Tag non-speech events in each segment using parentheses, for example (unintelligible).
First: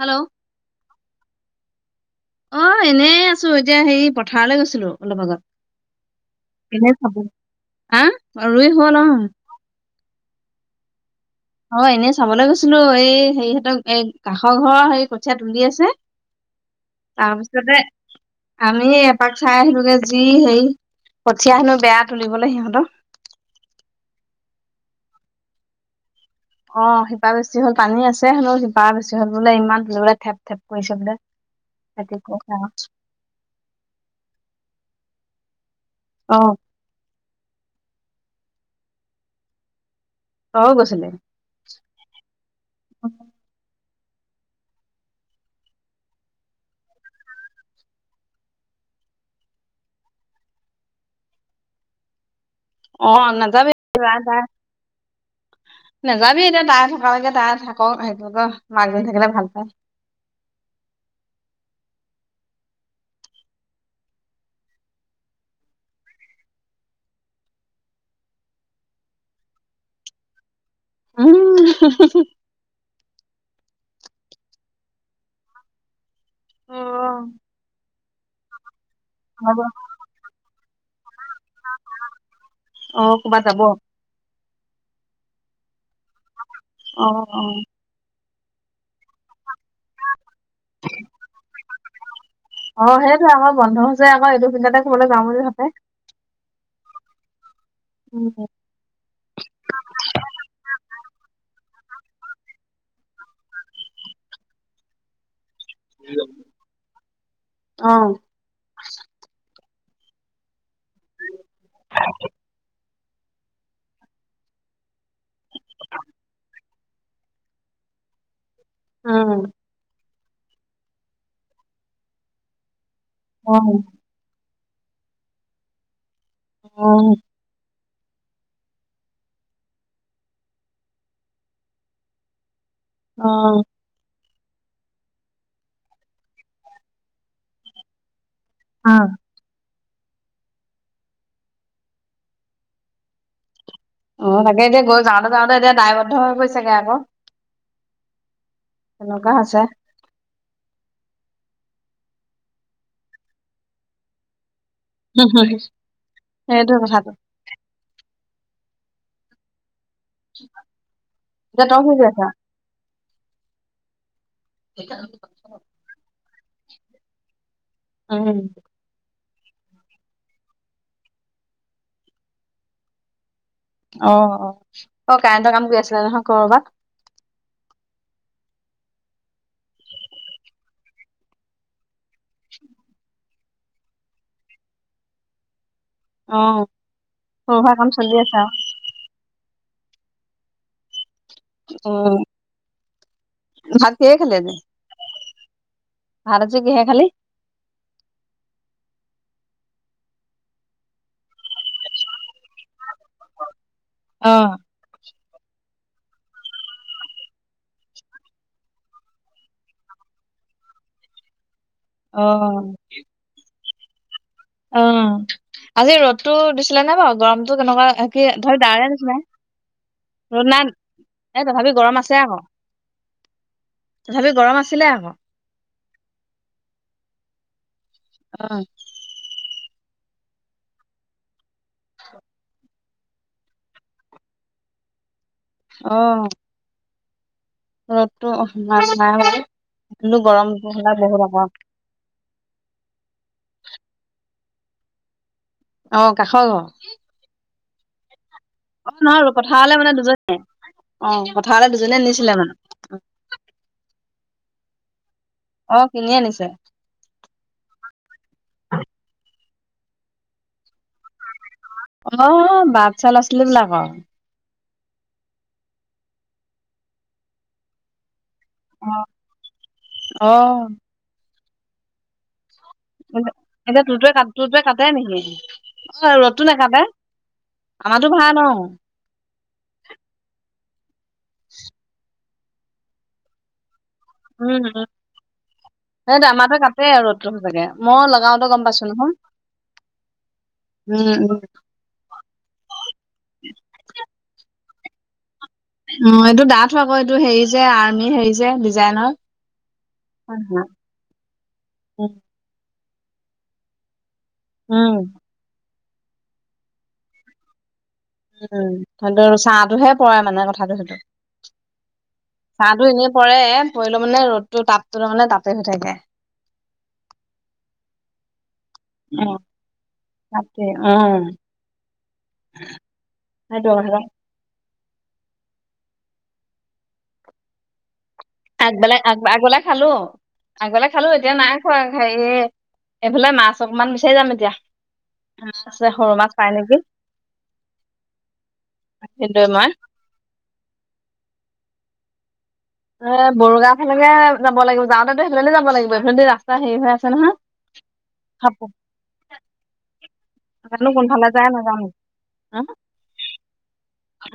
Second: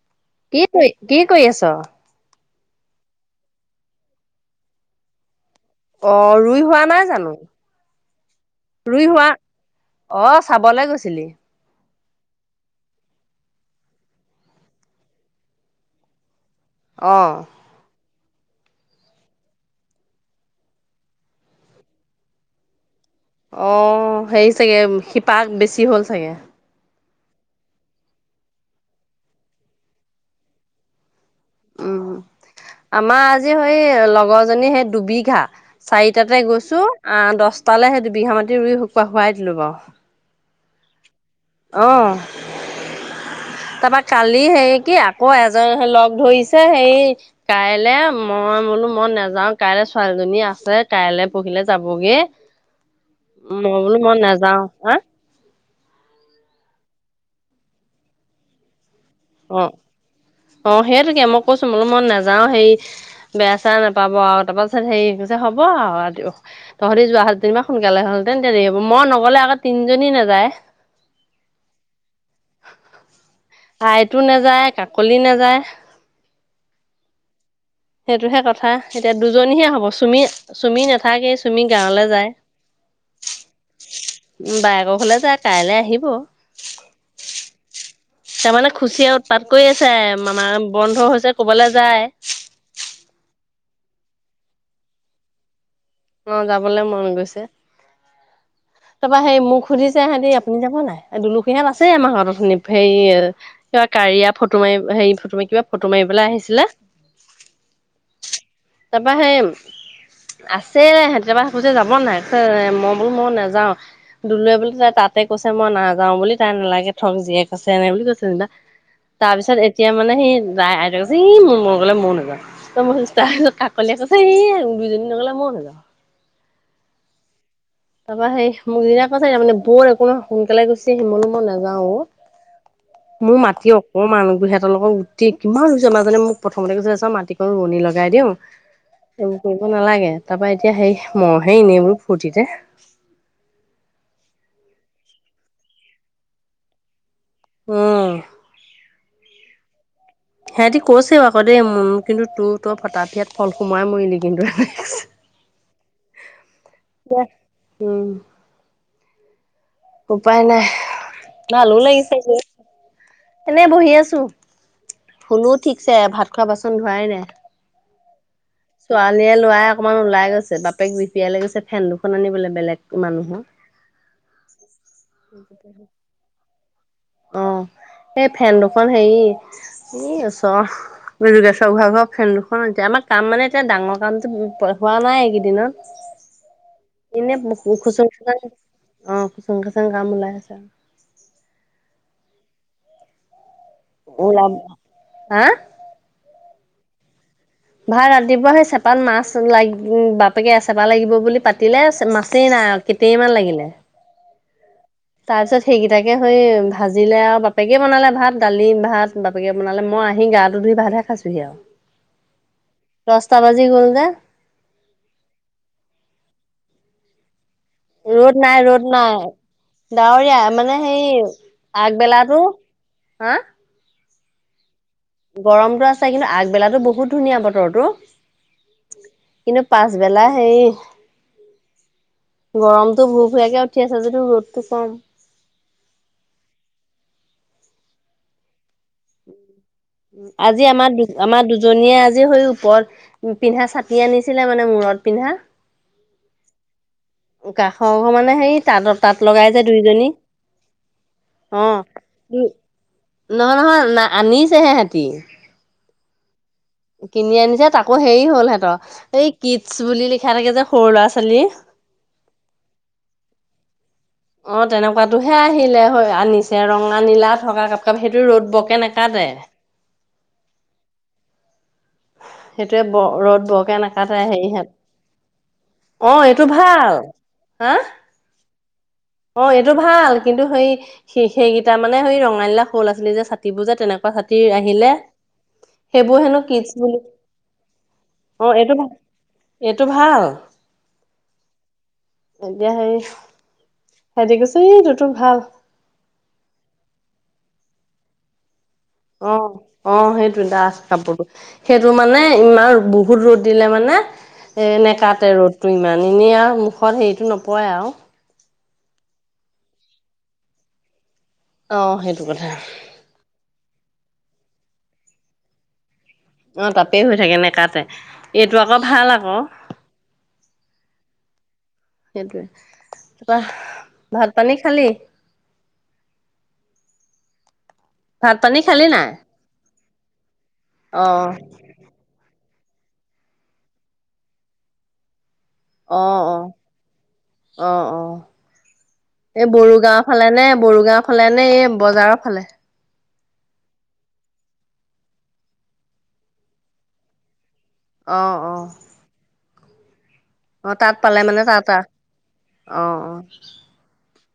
Hello কি কৰি কি কৰি আছ? অ' এনেই আছো এতিয়া হেৰি পথাৰলে গৈছিলো অলপ আগত। অ' ৰুই হোৱা এনে নাই চাব জানো হা অ, হ'ল অ ৰুই হোৱা? অ চাবলে গৈছিলি অ এনেই চাবলে গৈছিলো এই হেৰি হতক এই কাষৰ ঘৰৰ হেৰি কঠীয়া টুলি আছে (inaudible) তাৰ পাছতে আমি এপাক চাই আহিলোগে যি হেৰি কঠিয়া হেনো বেয়া তুলিবলে সিহঁতৰ অ হেৰি চাগে শিপা বেছি হ'ল চাগে অ শিপা বেছি হ'ল পানী আছে হেনো শিপা বেছি হল বোলে ইমান তুলিবলে ঠেপ ঠেপ কৰিছে বোলে উম হেতি কৈছে আও আমাৰ আজি সেই লগৰজনী সেই দুবিঘা অ চাৰিটাতে গৈছো অ দছটালে সেই দুবিঘা মাটি ৰুই শুকুৱা শুৱাই দিলো বাও তও গৈছিলি অ তাৰপৰা কালি সেই কি আকৌ এজন সেই লগ ধৰিছে সেই কাইলৈ মই বোলো মই নাযাও কাইলৈ ছোৱালীজনী আছে কাইলৈ পৰহিলে যাবগে অ নাযাবি মই বোলো মই নাযাও হা নেযাবি এতিয়া তাই থকা লৈকে তাই থাকক সেইটো মাক জনী থাকিলে ভাল অ পায় অ সেইটোকে মই কৈছো বোলো মই নাযাও হেৰি বেয়া চেয়া নাপাব আও তাৰপাছত সেই কৈছে হ'ব আও তহতি যোৱা হ'লে টেনিমা সোনকালে হলহেতেন এতিয়া দেৰি হব মই নগ'লে আকৌ তিনিজনী নাযায় উম আইটো নাযায় কাকলি নাযায় অ সেটোহে কথা এতিয়া দুজনীহে হ'ব চুমি চুমি নাথাকেই চুমি গাঁৱলে যায় অ', ক'ৰবাত যাব অ', উম বায়েকৰ ঘলে যায় কাইলে আহিব অ অ তাৰমানে খুচিয়ে উৎপাত কৰি আছে মামাৰ বন্ধ হৈছে কবালে যায় অ সেইটোৱে আমাৰ বন্ধ হৈছে আকৌ এইটো চিন্তাতে কৰবালৈ যাম বুলি ভাবে অ যাবলে মন গৈছে উম তাপা সেই মোক সুধিছে সেতি আপুনি যাব নাই দুলোকিসীহত আছে আমাৰ ঘৰত উঠোনি সেই কিবা কাৰিয়া ফটো মাৰি হেৰি ফটো মাৰি কিবা ফটো মাৰি পেলাই আহিছিলা অ', তাপা সেই সিহতি যাব খোজিছে যাব নাই মই বোলো মই নাযাও দুলুৱে বুলি তাই তাতে কৈছে মই নাযাওঁ বুলি তাই নালাগে থক যিয়ে কৈছে এনে বুলি কৈছে যেনিবা তাৰ উম, পিছত এতিয়া মানে সি (unintelligible) মোৰ মন গলে মইয়ো নাযাওঁ ত মই কৈছোঁ তাৰপিছত অ', কাকলিয়ে কৈছে দুইজনী নগলে মইয়ো নাযাওঁ অ তাপা সেই মোক যিদিনা কৈছে তাৰ মানে বৰ একো নহয় সোনকালে গুচি আহিম, বোলো মই নাযাওঁ অ মোৰ অ', মাতিয়ক অ মানুহবোৰহেতৰ লগত গুটি কিমান ৰুইছ মাজনীয়ে মোক প্ৰথমতে কৈছে চাওঁ মাটিকন ৰুৱনি লগাই দিওঁ উম। সেইবোৰ কৰিব নালাগে, তাৰপৰা এতিয়া সেই মইহে এনেইবোৰ ফূৰ্তিতে। অ তাকে এতিয়া গৈ যাওঁতে যাওঁতে এতিয়া দায়বদ্ধ হৈ গৈছেগে আক। উম। তেনকা হৈছে। হেতি কৈছে আক দেই মোক কিন্তু তোৰ তই ফটাফিয়াত ফল সোমোৱাই মৰিলি কিন্তু। (unintelligible) সেইটোৱে কথাটো। উম। উপায় নাই এতিয়া ভালো তই কি কৰি লাগিছে আছা? গৈ, এনেই বহি আছো। (inaudible) শুলো ঠিকছে ভাত খোৱা বাচন ধোৱাই নাই। উম। ছোৱালীয়ে লৰাই অকমান ওলাই গৈছে, বাপেক বিপিয়াই লৈ গৈছে ফেন দুখন আনিবলে বেলেগ মানুহৰ। অ অ অ কাৰেণ্টৰ কাম কৰি আছিলে নহয় কৰ'বাত? অ। এই ফেন দুখন হেৰি ই ওচৰ যোগেশৰ ঘৰ আগৰ ফেন দুখন আনিছে, আমাৰ কাম মানে এতিয়া ডাঙৰ কামটো হোৱা নাই এইকেইদিনত। অ', এনে সৰু সুৰা কাম খুচং চলি আছে খচাং আৰু খুচং খচাং কাম ওলাই আছে। অ ভাত কিহে খালী ওলাব আজি? হা ভাত আজি কিহে খালি? ভাত ৰাতিপুৱা সেই চেপাত মাছ লাগি বাপেকে চেপা লাগিব বুলি পাতিলে, মাছেই নাই। কেতেই মান লাগিলে। অ। তাৰ পিছত সেইকেইটাকে হৈ ভাজিলে আও বাপেকে বনালে ভাত দালি ভাত বাপ বাপেকে বনালে মই আহি গাটো ধুই ভাতহে খাইছোহি আও। অ। দছটা বাজি গ'ল যে। অ আজি ৰ'দতো দিছিলে নে বাও গৰমতটো কেনকা ৰ'দ নাই ৰ'দ নাই, ডাৱৰীয়া ৰ'দ নাই মানে সেই এ তথাপি গৰম আগবেলাটো হা? তথাপিও গৰম আছিলে আক। গৰমটো আছে কিন্তু আগবেলাতো বহুত ধুনীয়া বতৰতো। অ। কিন্তু পাছবেলা হেই গৰমতটো ভু ভুয়াকে উঠি আছে যদিও ৰ'দটো কম। অ। ৰদটো (unintelligible) আজি আমাৰ দু আকৌ আমাৰ দুজনীয়ে আজি হৈ ওপৰত উ পিন্ধা চাতি আনিছিলে মানে মূৰত পিন্ধা অ কাষৰ ঘৰৰ? কাষৰ ঘৰ মানে হেই তাঁ নহয় তাঁত আৰু লগাই যে পথাৰলে মানে দুইজনী দুজনী অ অ পথাৰলে (inaudible) দুজনীয়ে নিছিলে নহয় মানে নহয় ন আনিছেহে হেতী। অ কিনি আনিছে? কিনি আনিছে তাকো হেৰি হল ইহঁতৰ, এই কিডছ বুলি লিখা থাকে যে, সৰু ল'ৰা-ছোৱালী অ', অ', বাটচা ল'ৰা-ছোৱালী বিলাকৰ। অ', তেনেকুৱাতোহে আহিলে হয়, আনিছে, ৰঙা, নীলা থকা কাপ, কাপ সেইটো ৰ'দ বক এ নেকাতে। অ'। সেইটোৱে ব এত ৰ'দ বৰকে এতিয়া, তোৰটোৱে নাকাটে কাত তোৰটোৱে হেৰিহঁত কাটে নেকি? অ', এইটো ৰ'দতো নাকাটে, ভাল হা আমাৰোটো ভাল অ'। অ', এইটো ভাল, কিন্তু সেই, সেই সেইকেইটা মানে, সেই ৰঙা নীলা, সৰু ল'ৰা-ছোৱালী যে, ছাতিবোৰ যে, তেনেকুৱা তহঁতি উম আহিলে সেইবোৰ সেইটো, হেনো আমাৰটোৱে কিডছ কাটে, বুলি আৰু ৰ'দটো সঁচাকে, মই অ লগাওতে গম এইটো পাইছো নহয়। এইটো ভাল। উম। এতিয়া হেৰি ভাইটি কৈছে, এই তোৰটো ভাল। অ', এইটো ডাঠ হয় আকৌ, এইটো হেৰি যে, আৰ্মি হেৰি যে। ডিজাইনৰ। অ', অ', হয় সেইটোৱে হয় ডাঠ। কাপোৰটো, সেইটো উম মানে, ইমান বহুত ৰ'দ দিলে মানে এ উম নেকাতে ৰ'দ। তো ইমান, এনেই আৰু মুখত হেৰিটো নপৰে আৰু। উম, সেইটো ছাটোহে পৰে মানে, কথাটো সেইটো। অ সেইটো কথা ছাটো এনে পৰে, পৰিলে মানে ৰ'দটো, তাপটো মানে তাপেই হয় থাকে। অ', তাপেই হৈ থাকে নেকাতে, এইটো আকৌ ভাল উম আকৌ। তাকে, উম। সেইটোৱে, কোৱা, সেইটো কথা ভাত-পানী খালি? ভাত পানী খালি আগবেলা, নাই আগ আগবেলা খালো, আগবালে অ খালো, এতিয়া নাই। খোৱা, হেৰি এইফালে, মাছ অকমান বিচাৰি যাম এতিয়া। উম, পিছে অ অ সৰু মাছ পাই নেকি? এ ভিনদেউ মই বড়ো গাওঁ ফালে নে, বড়ো গাওঁ ফালে নে, এই বজাৰৰ ফালে। এ বড়ো গাওঁ ফালেগে যাব লাগিব, যাওঁতেটো সেইফালে যাব লাগিব, এইফালেদি ৰাস্তা হেৰি হৈ আছে নহয়। অ', খাপ অ'। অ জানো তাত পালে কোনফালে মানে যায়, তাত নাজানো। অ অ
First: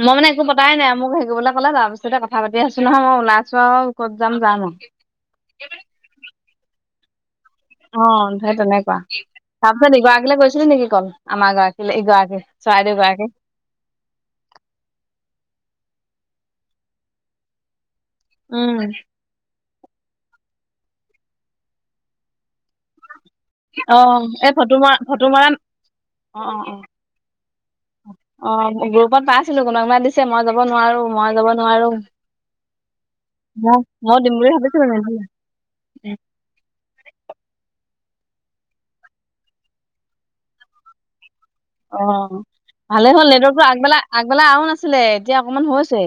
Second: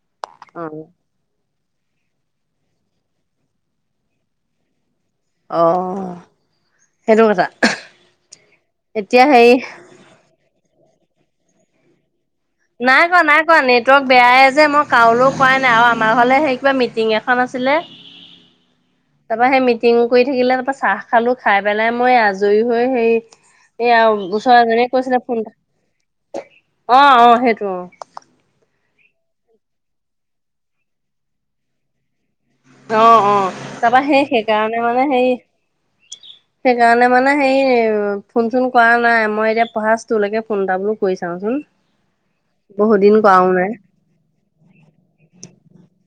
মই মানে একো অ পতাই নাই, মোক হেৰি কৰিবলৈ ইফালে তাৰপিছতে কথা পাতি আছো নহয়, ওলাইছো আৰু ক'ত যাম, যাম আৰু। অ'। সেইটো কথা। অ', হেই তেনেকুৱা, এতিয়া হেৰি তাৰপিছত ইগৰাকীলৈ গৈছিলো নেকি কল, আমাৰ গৰাকী, ইগৰাকী। চৰাইদেউ নাই কৰা গৰাকী নাই কোৱা নেটৱৰ্ক বেয়াই যে মই কাৰোলৈ কৰাই নাই আৰু আমাৰ ঘৰলে হেই কিবা মিটিং এখন আছিলে উম'। তাপা হেই মিটিং কৰি থাকিলে, তাপা চাহ খালো খাই পেলাই মই আজৰি হৈ হেৰি অ এয়া এই ওচৰৰ ফটো এজীনিয়ে মৰা কৈছিলে ফটো ফোন, মৰা অ', অ অ অ', সেইটো অ'। অ', গ্ৰুপত পাইছিলো কোনোবা কোনোবা দিছে মই যাব নোৱাৰো, মই যাব নোৱাৰো। অ অ অ ম, তাৰপৰা মই সেই দিম বুলি সেইকাৰণে ভাবিছিলোঁ, মানে নিদিলোঁ। হেৰি সেইকাৰণে মানে সেই ফোন চোন কৰা নাই। মই এতিয়া পৰাছটোলৈকে ফোন এটা বোলো কৰি চাওঁচোন। অ, বহুত ভালে দিন হ'ল। কৰাও নেটৱৰ্কটো নাই আগবেলা- আগবেলা আৰু নাছিলে। এতিয়া অকণমান হৈছে।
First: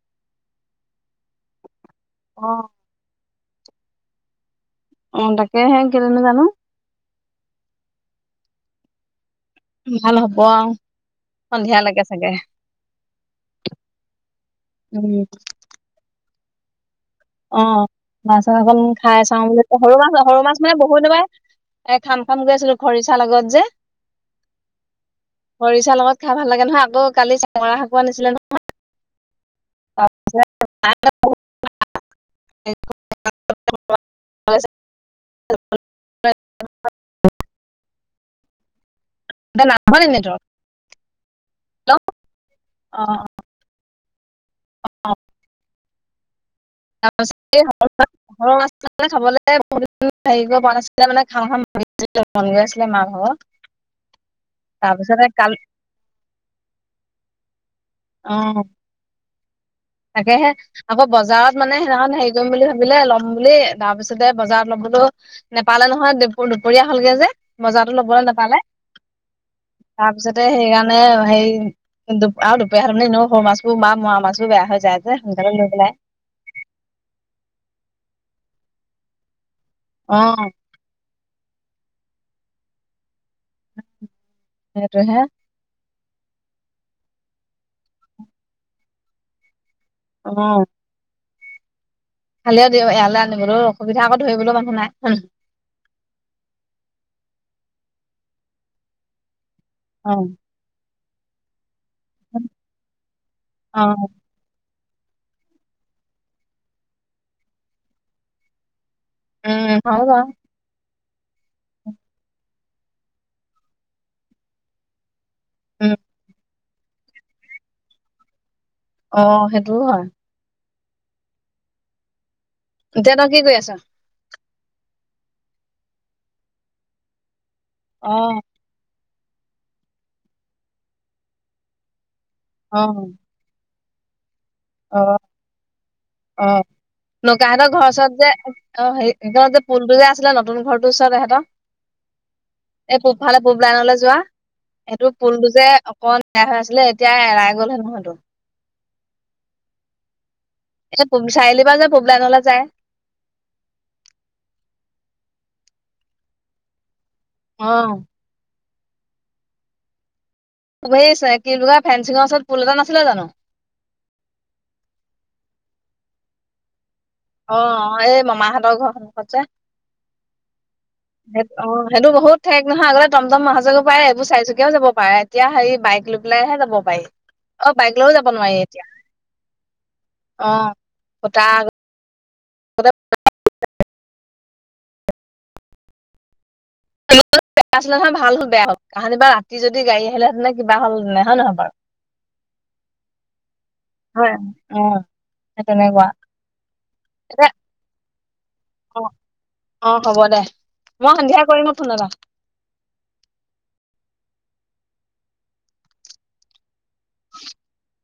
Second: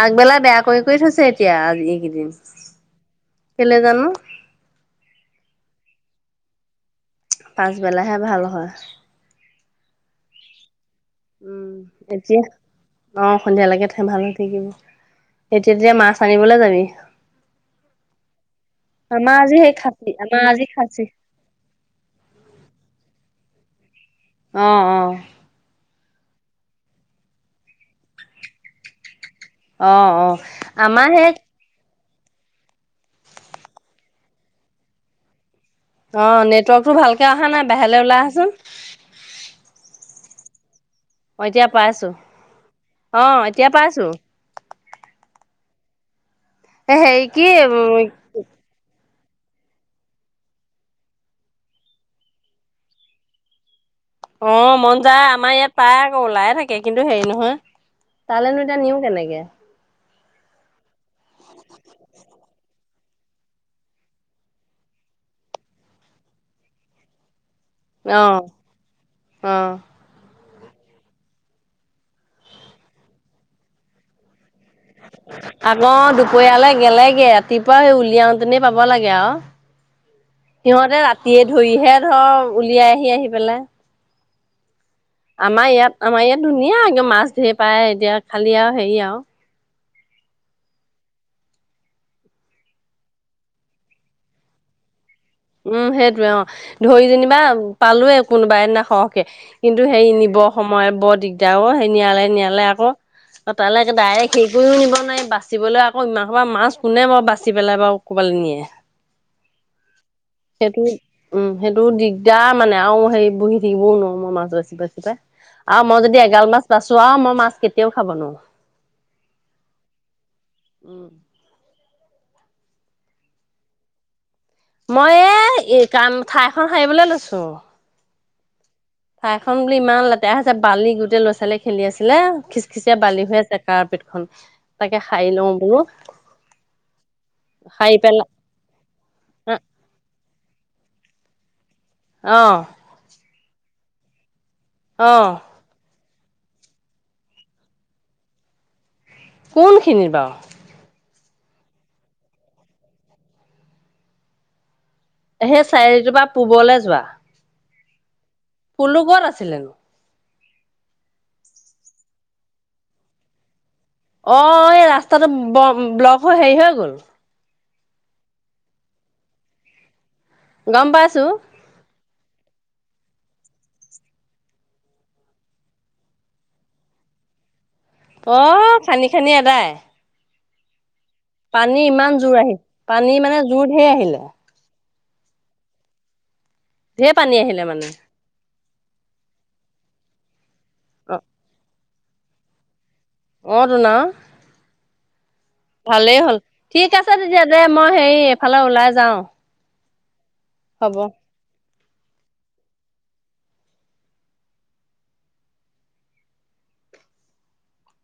আগবেলা বেয়া কৰি- কৰি থৈছে এতিয়া। আগবেলা এইকেইদিন, অ', কেলে জানো? অ তাকে সে (unintelligible) জানো পাছবেলাহে ভাল হয়। ভাল হ'ব আও উম এতিয়া অ সন্ধিয়া লৈকে থে ভাল হৈ থাকিব। উম, তেতিয়া মাছ আনিবলে যাবি অ মাছ এখন খাই আমাৰ চাওঁ আজি বুলি সেই সৰু খাচী মাছ সৰু আমাৰ মাছ আজি মানে বহুত খাচী দিন পাই এ খাম খাম কৈ আছিলো খৰিচাৰ লগত যে অ অ খৰিচা লগত খাই ভাল লাগে নহয় আকৌ কালি চেঙমৰা শাকো আনিছিলে ন অ অ আমাৰ সে- অ নেটৱৰ্কটো ভালকে অহা নাই বাহিৰেলে ওলাই আহাচোন এ নাপোৱা নি নেটৱৰ্ক অ এতিয়া পাই আছো অ এতিয়া পাইছো অ এ তাৰ হেৰি কি পাছত উম (unintelligible) সৰু মাছ (unintelligible) কাৰিকৰ বনাইছিলে মানে খাম খাম মন গৈছিলে মা ভাগ অ মন যায় আমাৰ ইয়াত পায় আকৌ ওলাই থাকে কিন্তু হেৰি নহয় অ'। তালেনো এতিয়া নিওঁ কেনেকে তাকেহে আকৌ বজাৰত মানে সেইদিনাখন হেৰি কৰিম বুলি ভাব- দিলে ল'ম বুলি তাৰপিছতে বজাৰত লবলো নপালে নহয় দেপু দুপৰীয়া হলগে যে বজাৰত ল'বলে অ নাপালে অ তাৰপিছতে সেইকাৰণে হেৰি দু আৰু দুপৰীয়া হলেমানে এনেও সৰু মাছবোৰ মা মৰা মাছো বেয়া হৈ যায় যে সোনকালে লৈ আকৌ পেলাই দুপৰীয়ালে গেলেগে ৰাতিপুৱা সেই উলিয়াওতেনে পাব লাগে আও অ সিহঁতে ৰাতিয়ে ধৰিহে ধৰ উলিয়াই আহি আহি পেলাই, সেতোহে আমাৰ ইয়াত আমাৰ ইয়াত ধুনীয়া একদম মাছ ধেই পায় এতিয়া খালী আও হেৰি আও অ ভালেও দিও এয়ালে আনিবলো অসুবিধা আকৌ ধৰিবলো মানুহ নাই হুহ উম সেইটোৱে অ ধৰি যেনিবা পালোৱে কোনোবা এদিনা সৰহকে কিন্তু সেই অ নিব সময় বৰ দিগদাৰ অ সেই নিয়ালে নিয়ালে আকৌ অ তালৈকে ডাইৰেক্ট সে কৰিও নিব নোৱাৰি বাচিবলৈ আকৌ ইমান সোপা মাছ কোনে বাৰু বাচি পেলাই বাৰু ক'ৰবালৈ নিয়ে। উম হয় বাও সেইটো উম সেইটো দিগদাৰ মানে আৰু হেৰি বহি থাকিবও নোৱাৰো আৰু মই মাজত গৈ পেলাই আৰু উম মই যদি এগাল মাছ বাছো আৰু মই মাছ কেতিয়াও খাব নোৱাৰো। অ সেইটোও হয়। উম এতিয়া তই কি কৰি আছ? মই এই এই কাম ঠাইখন সাৰিবলৈ লৈছো। অ ঠাই খন বুলি ইমান লেতেৰা হৈছে বালি গোটেই ল'ৰা ছোৱালীয়ে খেলি আছিলে অ খিচখিচিয়া বালি হৈ আছে। কাৰ্পেটখন তাকে অ সাৰি লওঁ বোলো অ নোকাহঁতৰ ঘৰ সাৰি ওচৰত পেলাই যে অ সেইটোৱে এইকনত যে পুলটো যে আছিলে নতুন ঘৰটো ওচৰতে সেত অ এই পূব ফালে পূব লাইনলে যোৱা সেইটো অ', পুলটো যে অকন বেয়া হৈ আছিলে এতিয়া এৰাই গল হেনো সেইটো কোনখিনিত বাও এ চাৰি আলি পৰা যে পূবলাইনলে যায়। সেই চাৰিআলি পৰা পূবলে যোৱা অ পুলটো কত আছিলেনো এই কি বুলি কয় ফেঞ্চিঙৰ ওচৰত পুল এটা নাছিলে জানো অ এই ৰাস্তাটো ব্লক হৈ হেৰি হৈ গ'ল অ এই মামাহঁতৰ ঘৰ সন্মুখত যে গম পাইছো সেই অ সেইটো বহু ঠেক নহয় আগতে টম টম আহাঁ যোৱা কৰিব পাৰে এইবোৰ চাৰি চুকীয়াও যাব পাৰে এতিয়া হেৰি বাইক লৈ লৈহে যাব পাৰি (unintelligible) অ বাইক লৈ অ খান্দি খান্দি এদাই অ ফুটা আগত পানী ইমান জোৰ আহিল পানী মানে জোৰ ঢেৰ আহিলে ঢেৰ পানী বে আহিলে মানে আছিল নহয় ভাল হক বেয়া হ'ক কাহানীবা ৰাতি যদি গাড়ী আহিলেঁ হেতেনে কিবা হল হেঁতেন অ', হয় নহয় বাৰু অ তুন আও হয় অ ভালেই হ'ল ঠিক আছে তেতিয়া এতিয়া দে মই হেৰী এফালে ওলাই অ', যাও অ হ'ব দে মই সন্ধিয়া কৰিম ফোন এটা (inaudible)